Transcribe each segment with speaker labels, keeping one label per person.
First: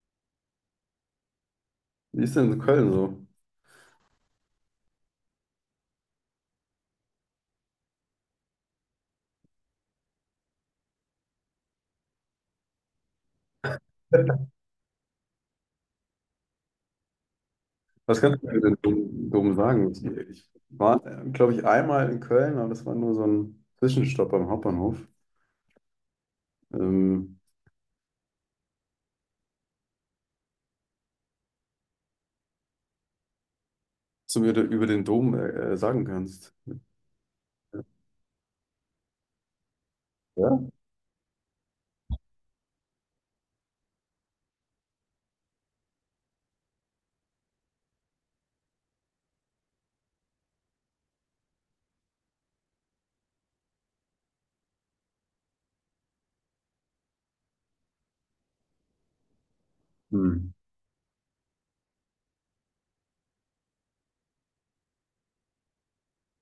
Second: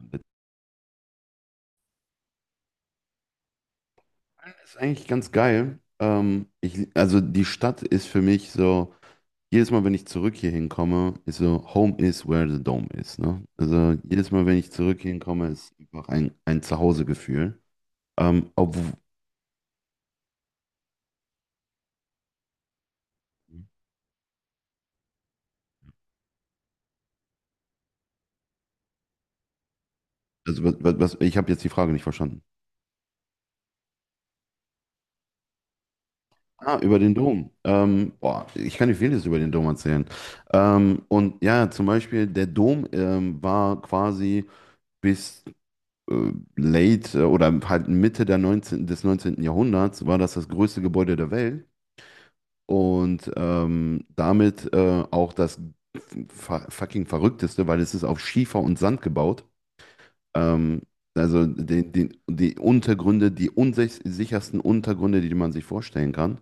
Speaker 1: Bezahlen.
Speaker 2: Wie ist denn in Köln so?
Speaker 1: Ist eigentlich ganz geil. Also die Stadt ist für mich so, jedes Mal, wenn ich zurück hier hinkomme, ist so, Home is where the dome is. Ne? Also jedes Mal, wenn ich zurück hier hinkomme, ist einfach ein Zuhausegefühl.
Speaker 2: Was kannst du
Speaker 1: Ähm,
Speaker 2: mir denn
Speaker 1: obw-
Speaker 2: dumm, dumm sagen? War, glaube ich, einmal in Köln, aber das war nur so ein Zwischenstopp am Hauptbahnhof. Ähm,
Speaker 1: also ich habe jetzt die Frage nicht verstanden.
Speaker 2: Was du mir da über den Dom sagen kannst.
Speaker 1: Ah, über den Dom. Boah, ich kann dir vieles über den Dom erzählen.
Speaker 2: Ja?
Speaker 1: Und ja, zum Beispiel, der Dom war quasi bis late oder halt Mitte der des neunzehnten Jahrhunderts war das größte Gebäude der Welt und damit auch das fucking verrückteste, weil es ist auf Schiefer und Sand gebaut.
Speaker 2: Hm.
Speaker 1: Ähm, also die Untergründe, die unsichersten Untergründe, die man sich vorstellen kann.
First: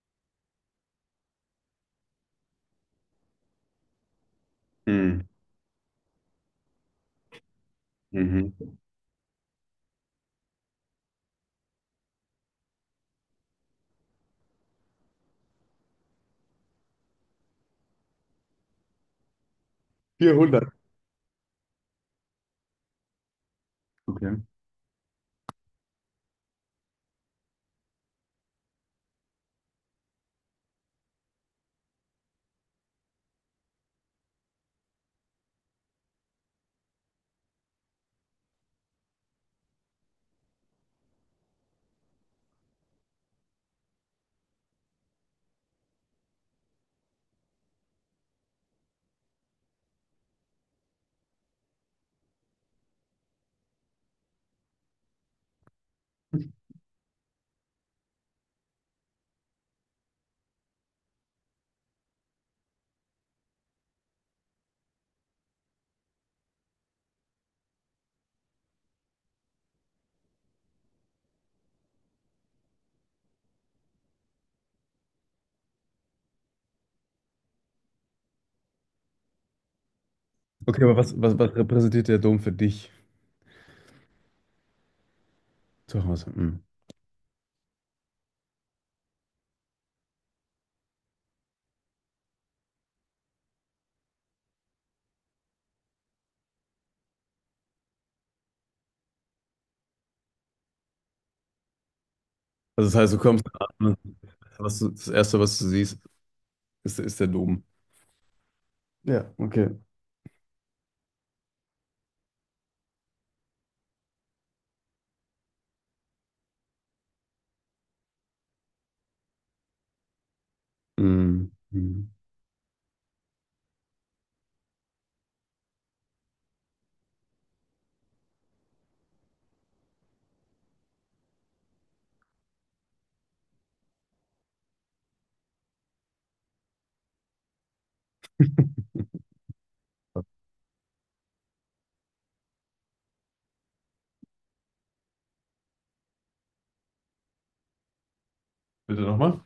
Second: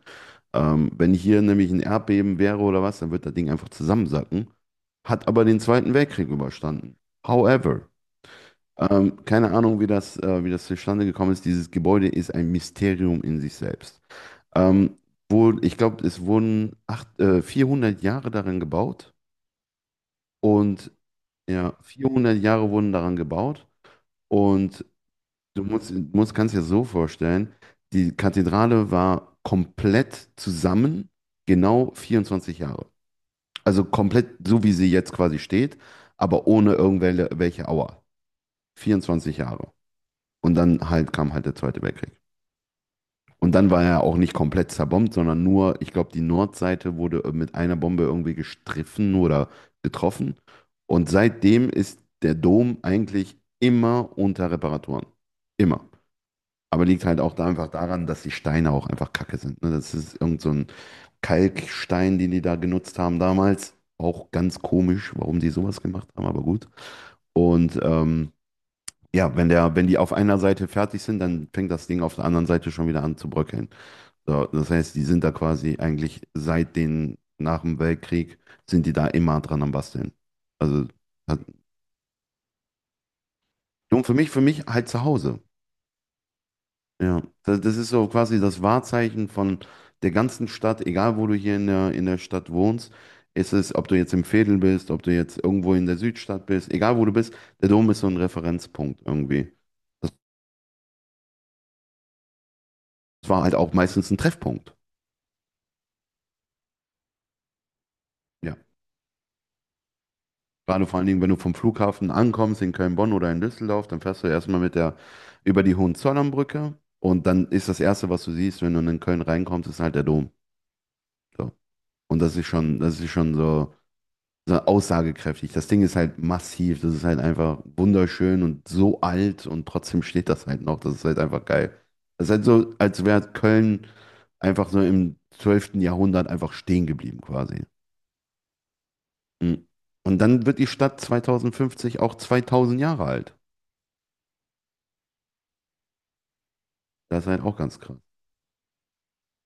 Speaker 1: Wenn hier nämlich ein Erdbeben wäre oder was, dann wird das Ding einfach zusammensacken.
Speaker 2: Hm.
Speaker 1: Hat aber den Zweiten Weltkrieg überstanden. However,
Speaker 2: Mhm.
Speaker 1: keine Ahnung, wie das zustande gekommen ist. Dieses Gebäude ist ein Mysterium in sich selbst. Ähm, Wo, ich glaube, es wurden 400 Jahre daran gebaut.
Speaker 2: 400.
Speaker 1: Und ja, 400 Jahre wurden daran gebaut.
Speaker 2: Okay.
Speaker 1: Und du kannst dir das so vorstellen, die Kathedrale war komplett zusammen, genau 24 Jahre. Also komplett so, wie sie jetzt quasi steht, aber ohne irgendwelche welche Auer. 24 Jahre. Und dann halt kam halt der Zweite Weltkrieg. Und dann war er auch nicht komplett zerbombt, sondern nur, ich glaube, die Nordseite wurde mit einer Bombe irgendwie gestriffen oder getroffen. Und seitdem ist der Dom eigentlich immer unter Reparaturen. Immer. Aber liegt halt auch da einfach daran, dass die Steine auch einfach kacke sind. Ne? Das ist irgend so ein Kalkstein, den die da genutzt haben damals. Auch ganz komisch, warum die sowas gemacht haben, aber gut. Und ja, wenn wenn die auf einer Seite fertig sind, dann fängt das Ding auf der anderen Seite schon wieder an zu bröckeln. So, das heißt, die sind da quasi eigentlich nach dem Weltkrieg sind die da immer dran am Basteln.
Speaker 2: Okay,
Speaker 1: Also,
Speaker 2: aber was, was,
Speaker 1: hat,
Speaker 2: was repräsentiert der Dom für dich
Speaker 1: und für mich halt zu Hause.
Speaker 2: zu Hause? Hm.
Speaker 1: Ja, das ist so quasi das Wahrzeichen von der ganzen Stadt, egal wo du hier in der Stadt wohnst. Ob du jetzt im Veedel bist, ob du jetzt irgendwo in der Südstadt bist, egal wo du bist, der Dom ist so ein Referenzpunkt irgendwie. Das
Speaker 2: Also das heißt, du kommst
Speaker 1: war halt auch
Speaker 2: an und
Speaker 1: meistens ein Treffpunkt.
Speaker 2: was du, das Erste, was du siehst, ist der Dom.
Speaker 1: Ja.
Speaker 2: Ja, okay.
Speaker 1: Gerade vor allen Dingen, wenn du vom Flughafen ankommst in Köln-Bonn oder in Düsseldorf, dann fährst du erstmal mit der über die Hohenzollernbrücke und dann ist das Erste, was du siehst, wenn du in Köln reinkommst, ist halt der Dom.
Speaker 2: Hm.
Speaker 1: So.
Speaker 2: Hm.
Speaker 1: Und das ist schon so, so aussagekräftig. Das Ding ist halt massiv, das ist halt einfach wunderschön und so alt und trotzdem steht das halt noch. Das ist halt einfach geil. Das ist halt so, als wäre Köln einfach so im 12. Jahrhundert einfach stehen geblieben quasi. Mhm. Und dann wird die Stadt 2050 auch 2000 Jahre alt. Das ist halt auch ganz krass.
Speaker 2: Bitte nochmal?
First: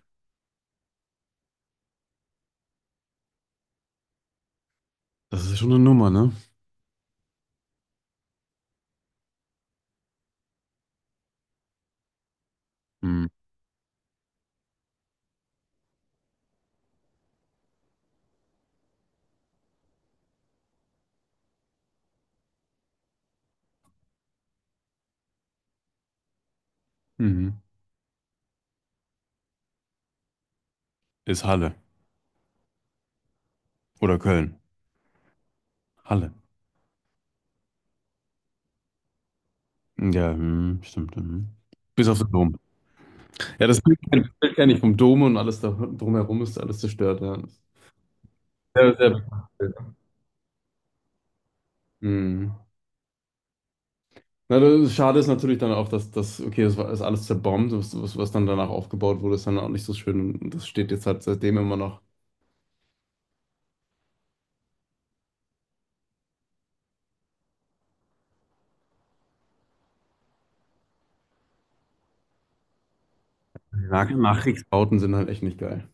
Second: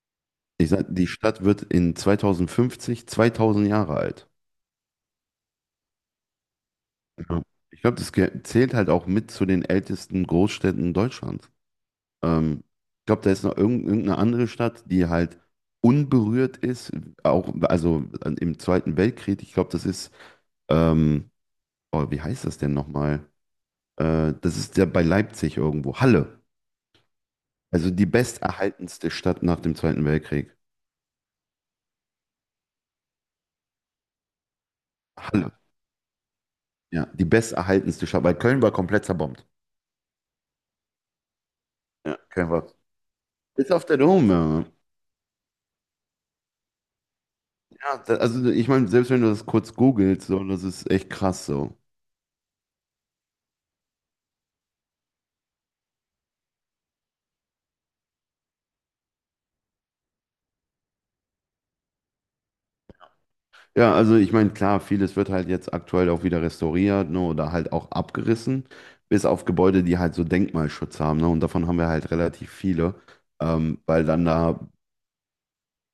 Speaker 1: Ich sag, die Stadt wird in 2050 2000 Jahre alt.
Speaker 2: Das ist ja schon eine Nummer, ne?
Speaker 1: Ja. Ich glaube, das zählt halt auch mit zu den ältesten Großstädten Deutschlands. Ähm, Ich glaube,
Speaker 2: Hm.
Speaker 1: da ist noch irgendeine andere Stadt, die halt unberührt ist, auch also im Zweiten Weltkrieg. Ich glaube, das ist, ähm, oh, wie heißt das denn nochmal? Das ist ja bei Leipzig irgendwo. Halle.
Speaker 2: Mhm.
Speaker 1: Also die besterhaltenste Stadt nach dem Zweiten Weltkrieg.
Speaker 2: Ist Halle. Oder Köln.
Speaker 1: Halle.
Speaker 2: Halle.
Speaker 1: Ja, die besterhaltenste Stadt, weil Köln war komplett zerbombt.
Speaker 2: Ja, hm, stimmt. Hm. Bis
Speaker 1: Ja.
Speaker 2: auf den
Speaker 1: Kein
Speaker 2: Dom.
Speaker 1: Wort.
Speaker 2: Ja,
Speaker 1: Ist auf der
Speaker 2: Das Bild
Speaker 1: Dome,
Speaker 2: kenn ich vom Dom und alles da, drumherum ist alles zerstört. Ja.
Speaker 1: ja. Ja, da, also ich meine,
Speaker 2: Sehr, sehr
Speaker 1: selbst wenn du das
Speaker 2: bekanntes Bild.
Speaker 1: kurz googelst, so, das ist echt krass so.
Speaker 2: Hm. Na, das schade ist natürlich dann auch, dass das, okay, ist alles zerbombt, was dann danach aufgebaut wurde, ist dann auch nicht so schön. Und das steht jetzt halt seitdem immer noch.
Speaker 1: Ja, also ich meine, klar, vieles wird halt jetzt aktuell auch wieder restauriert, ne, oder halt auch abgerissen, bis auf Gebäude, die halt so Denkmalschutz haben, ne, und davon haben wir halt relativ viele,
Speaker 2: Die
Speaker 1: weil
Speaker 2: Nach
Speaker 1: dann da,
Speaker 2: Nachkriegsbauten sind halt echt nicht geil.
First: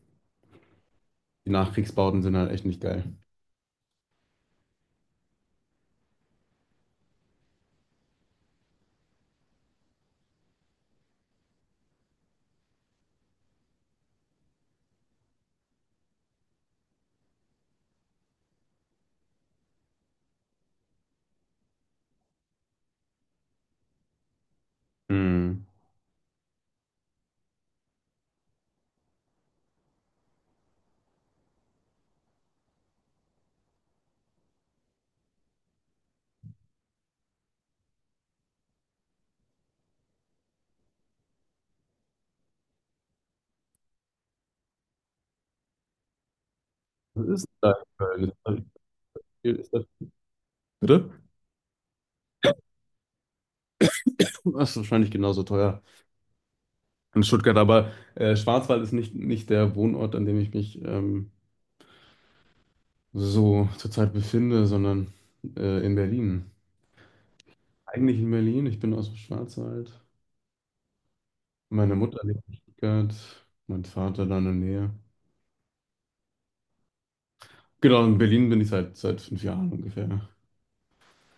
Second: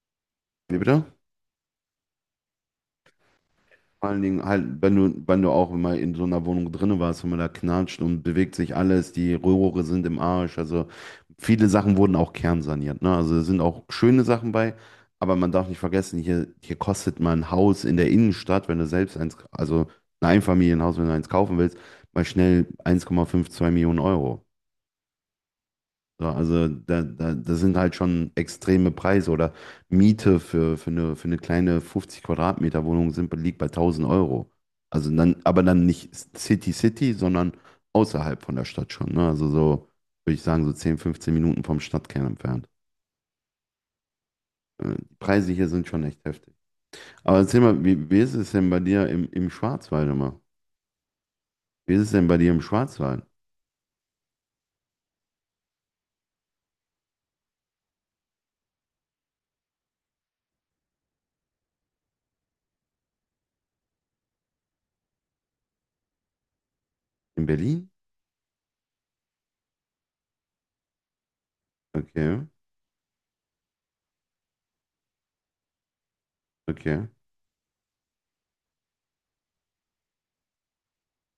Speaker 1: wie bitte?
Speaker 2: Die Nachkriegsbauten sind halt echt nicht geil.
Speaker 1: Vor allen Dingen halt, wenn du auch immer in so einer Wohnung drinne warst, wenn man da knatscht und bewegt sich alles, die Rohre sind im Arsch. Also viele Sachen wurden auch kernsaniert. Ne? Also es sind auch schöne Sachen bei, aber man darf nicht vergessen, hier kostet mal ein Haus in der Innenstadt, wenn du selbst eins, also ein Einfamilienhaus, wenn du eins kaufen willst, mal schnell 1,5, 2 Millionen Euro.
Speaker 2: Hm.
Speaker 1: So, also das sind halt schon extreme Preise oder Miete für eine kleine 50 Quadratmeter Wohnung sind, liegt bei 1.000 Euro. Also dann, aber dann nicht City City, sondern außerhalb von der Stadt schon. Ne? Also so, würde ich sagen, so 10, 15 Minuten vom Stadtkern entfernt. Die Preise hier sind schon echt heftig.
Speaker 2: Was
Speaker 1: Aber
Speaker 2: ist
Speaker 1: erzähl
Speaker 2: denn
Speaker 1: mal,
Speaker 2: da
Speaker 1: wie
Speaker 2: in Köln?
Speaker 1: ist es denn bei dir im
Speaker 2: Ist das,
Speaker 1: Schwarzwald immer?
Speaker 2: bitte?
Speaker 1: Wie ist es denn bei dir im Schwarzwald?
Speaker 2: Das ist wahrscheinlich genauso teuer. In Stuttgart, aber Schwarzwald ist nicht der Wohnort, an dem ich mich so zurzeit befinde, sondern in Berlin.
Speaker 1: In Berlin?
Speaker 2: Eigentlich in Berlin, ich bin aus dem Schwarzwald. Meine Mutter lebt
Speaker 1: Okay,
Speaker 2: in Stuttgart, mein Vater da in der Nähe.
Speaker 1: okay.
Speaker 2: Genau, in Berlin bin ich seit fünf Jahren ungefähr.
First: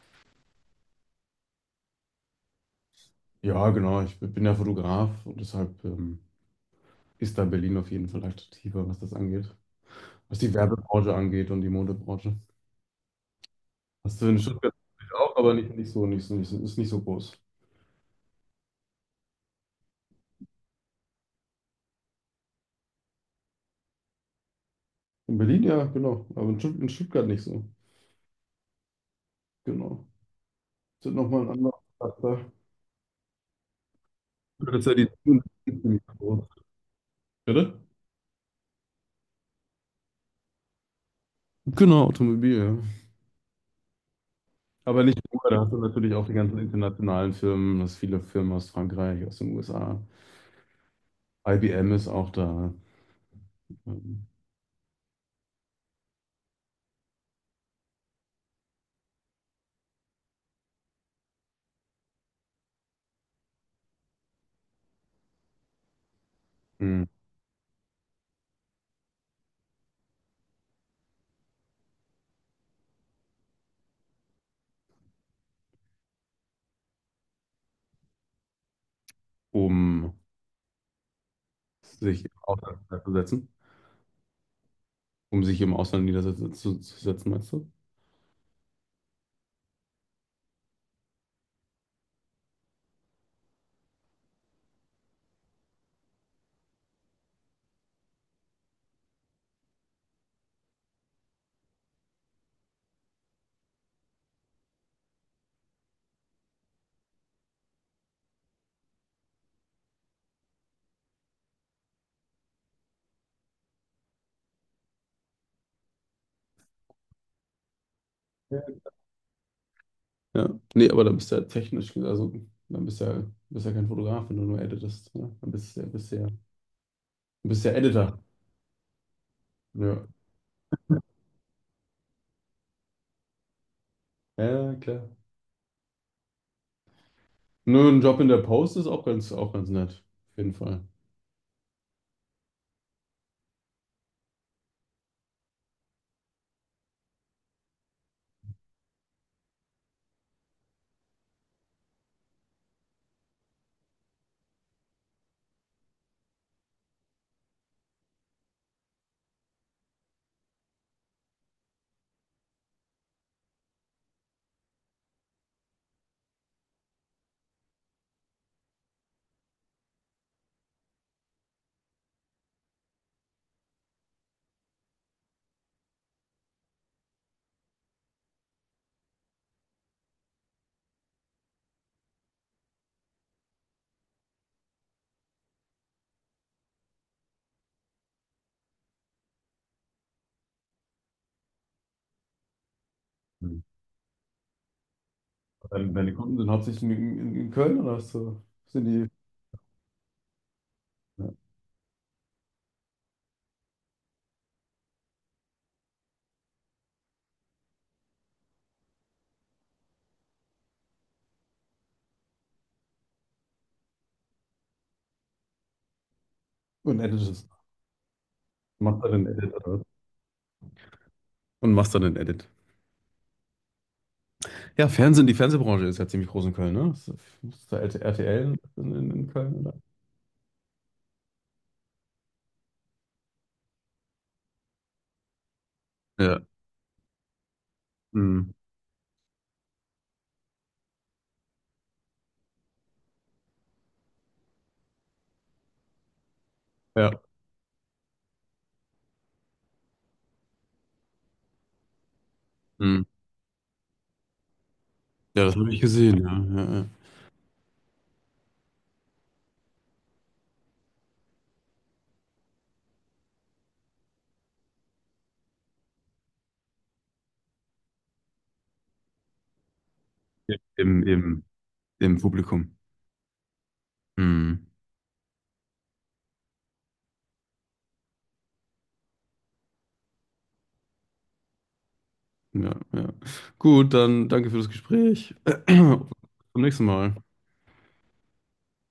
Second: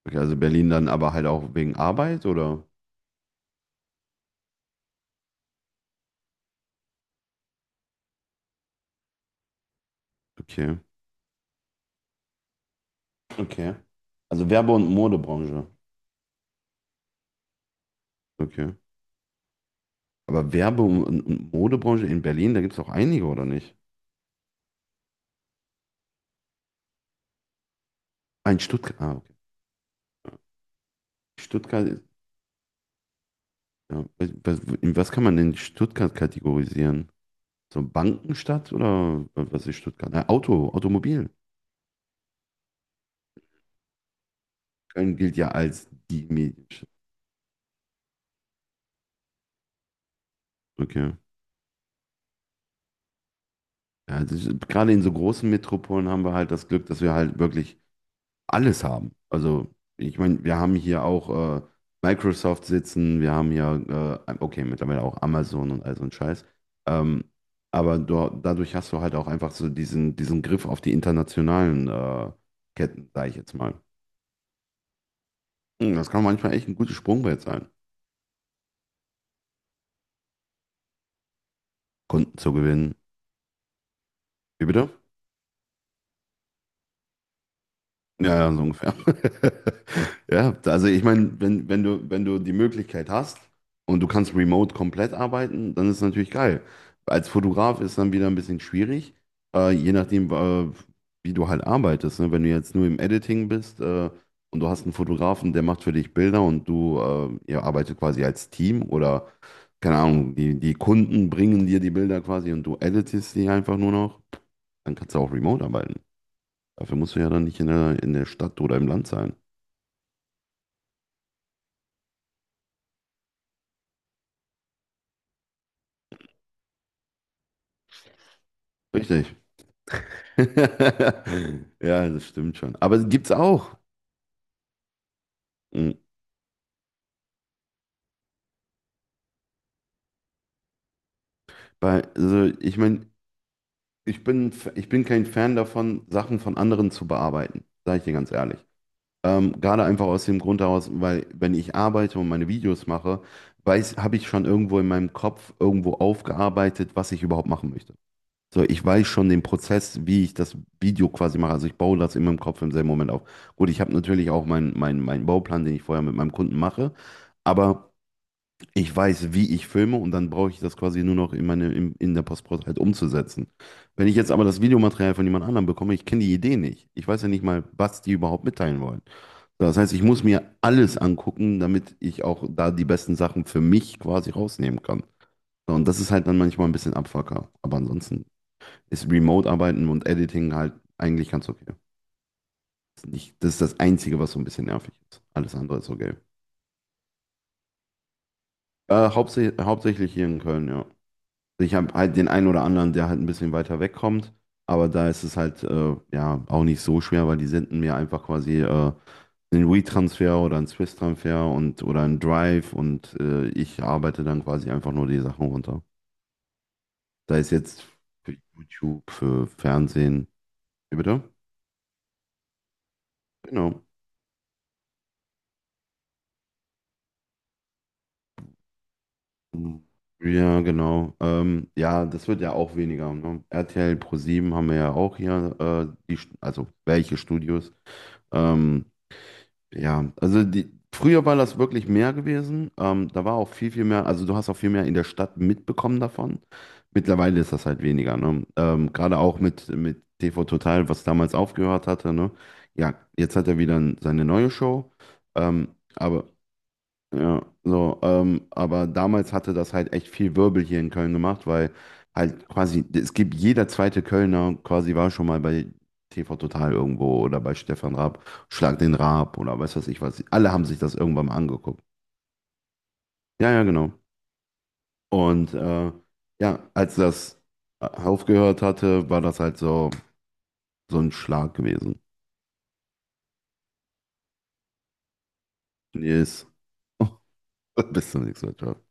Speaker 1: Okay, also Berlin dann aber halt auch wegen Arbeit oder?
Speaker 2: Ja, genau, ich bin ja Fotograf und deshalb ist da Berlin auf jeden Fall attraktiver, was das angeht. Was die
Speaker 1: Okay.
Speaker 2: Werbebranche angeht und die Modebranche.
Speaker 1: Okay.
Speaker 2: Hast du in
Speaker 1: Also Werbe-
Speaker 2: Stuttgart
Speaker 1: und
Speaker 2: auch, aber
Speaker 1: Modebranche.
Speaker 2: nicht so, ist nicht so groß.
Speaker 1: Okay. Aber Werbe- und Modebranche in Berlin, da gibt es auch einige, oder nicht?
Speaker 2: In Berlin, ja, genau. Aber in Stuttgart nicht so.
Speaker 1: Ah, in Stuttgart. Ah, okay.
Speaker 2: Genau. Das ist nochmal ein anderer
Speaker 1: Stuttgart,
Speaker 2: Charakter.
Speaker 1: ja.
Speaker 2: Das ist ja
Speaker 1: In
Speaker 2: die
Speaker 1: was kann man denn Stuttgart kategorisieren?
Speaker 2: Bitte?
Speaker 1: So Bankenstadt oder was ist Stuttgart? Na, Auto, Automobil.
Speaker 2: Genau, Automobil, ja. Aber
Speaker 1: Köln
Speaker 2: nicht
Speaker 1: gilt
Speaker 2: nur,
Speaker 1: ja
Speaker 2: da hast du
Speaker 1: als
Speaker 2: natürlich
Speaker 1: die
Speaker 2: auch die ganzen
Speaker 1: Medienstadt.
Speaker 2: internationalen Firmen, das viele Firmen aus Frankreich, aus den USA.
Speaker 1: Okay.
Speaker 2: IBM ist auch da,
Speaker 1: Ja, das ist, gerade in so großen Metropolen haben wir halt das Glück, dass wir halt wirklich alles haben. Also, ich meine, wir haben hier auch Microsoft sitzen, wir haben hier, okay, mittlerweile auch Amazon und all so ein Scheiß.
Speaker 2: ähm,
Speaker 1: Ähm, aber dadurch hast du halt auch einfach so diesen Griff auf die internationalen Ketten, sage ich jetzt mal. Das kann manchmal echt ein gutes Sprungbrett sein,
Speaker 2: um sich im
Speaker 1: Kunden zu
Speaker 2: Ausland
Speaker 1: gewinnen.
Speaker 2: niederzusetzen,
Speaker 1: Wie bitte?
Speaker 2: um sich im Ausland zu setzen, meinst du?
Speaker 1: Ja, ja, so ungefähr. Ja, also ich meine, wenn du die Möglichkeit hast und du kannst remote komplett arbeiten, dann ist es natürlich geil. Als Fotograf ist dann wieder ein bisschen schwierig, je nachdem, wie du halt arbeitest. Ne? Wenn du jetzt nur im Editing bist und du hast einen Fotografen, der macht für dich Bilder und ihr arbeitet quasi als Team oder, keine Ahnung, die Kunden bringen dir die Bilder quasi und du editest die einfach nur noch, dann kannst du auch remote arbeiten. Dafür musst du ja dann nicht in der Stadt oder
Speaker 2: Ja.
Speaker 1: im Land sein.
Speaker 2: Ja. Nee, aber da bist du ja technisch, also dann bist du ja, bist ja kein Fotograf, wenn du nur editest. Ne? Dann bist du ja du bist ja Editor.
Speaker 1: Richtig. Richtig.
Speaker 2: Ja,
Speaker 1: Ja, das stimmt schon. Aber gibt's auch.
Speaker 2: ja, klar.
Speaker 1: Mhm.
Speaker 2: Nur ein Job in der Post ist auch auch ganz nett. Auf jeden Fall.
Speaker 1: Also ich meine, ich bin kein Fan davon, Sachen von anderen zu bearbeiten, sage ich dir ganz ehrlich. Gerade einfach aus dem Grund heraus, weil wenn ich arbeite und meine Videos mache, habe ich schon irgendwo in meinem Kopf irgendwo aufgearbeitet, was ich überhaupt machen möchte. So, ich weiß schon den Prozess, wie ich das Video quasi mache. Also ich baue das in meinem Kopf im selben Moment auf. Gut, ich habe natürlich auch meinen Bauplan, den ich vorher mit meinem Kunden mache, aber ich weiß, wie ich filme und dann brauche ich das quasi nur noch in der Postprozess halt umzusetzen. Wenn ich jetzt aber das Videomaterial von jemand anderem bekomme, ich kenne die Idee nicht. Ich weiß ja nicht mal, was die überhaupt mitteilen wollen. So, das heißt, ich muss mir alles angucken, damit ich auch da die besten Sachen für mich quasi rausnehmen kann. So. Und das ist halt dann manchmal ein bisschen Abfucker. Aber ansonsten ist Remote-Arbeiten und Editing halt eigentlich ganz okay. Ist nicht, das
Speaker 2: Hm.
Speaker 1: ist das Einzige, was so ein bisschen nervig ist. Alles andere ist
Speaker 2: Deine
Speaker 1: okay.
Speaker 2: Kunden sind hauptsächlich in Köln oder hast du, sind die?
Speaker 1: Hauptsächlich hier in Köln, ja.
Speaker 2: Ja.
Speaker 1: Ich habe halt den einen oder anderen, der halt ein bisschen weiter wegkommt, aber da ist es halt ja auch nicht so schwer, weil die senden mir einfach quasi einen WeTransfer oder einen Swiss-Transfer und oder einen Drive und ich arbeite dann quasi einfach nur die Sachen runter.
Speaker 2: Und
Speaker 1: Da
Speaker 2: editest.
Speaker 1: ist jetzt für
Speaker 2: Machst da
Speaker 1: YouTube,
Speaker 2: den
Speaker 1: für
Speaker 2: Edit, oder? Was?
Speaker 1: Fernsehen. Wie bitte?
Speaker 2: Und machst da den Edit.
Speaker 1: Genau.
Speaker 2: Ja, Fernsehen, die Fernsehbranche ist ja ziemlich groß in Köln, ne? Ist da RTL in Köln, oder?
Speaker 1: Ja, genau. Ja, das wird ja auch weniger. Ne? RTL Pro7 haben wir ja auch hier,
Speaker 2: Ja,
Speaker 1: also welche Studios.
Speaker 2: hm.
Speaker 1: Ähm, ja, also früher war das wirklich mehr gewesen. Da war auch viel, viel mehr, also du hast auch viel mehr in der Stadt mitbekommen davon.
Speaker 2: Ja.
Speaker 1: Mittlerweile ist das halt weniger. Ne? Gerade auch mit TV Total, was damals aufgehört hatte. Ne? Ja,
Speaker 2: Hm.
Speaker 1: jetzt hat er wieder seine neue Show.
Speaker 2: Ja, das
Speaker 1: Ähm,
Speaker 2: habe ich gesehen,
Speaker 1: aber.
Speaker 2: ja. Ja,
Speaker 1: Ja, so, aber damals hatte das halt echt viel Wirbel hier in Köln gemacht, weil halt quasi, es gibt jeder zweite Kölner quasi war schon mal bei TV Total irgendwo oder bei Stefan Raab, Schlag den Raab oder weiß was ich was. Alle
Speaker 2: ja.
Speaker 1: haben sich das irgendwann mal angeguckt.
Speaker 2: Im Publikum.
Speaker 1: Ja, ja, genau.
Speaker 2: Hm.
Speaker 1: Und ja, als das aufgehört hatte, war das halt so, so ein Schlag gewesen.
Speaker 2: Ja, ja. Gut, dann danke für das Gespräch. Bis
Speaker 1: Yes.
Speaker 2: zum nächsten Mal.
Speaker 1: Bis zum nächsten Mal. Ciao.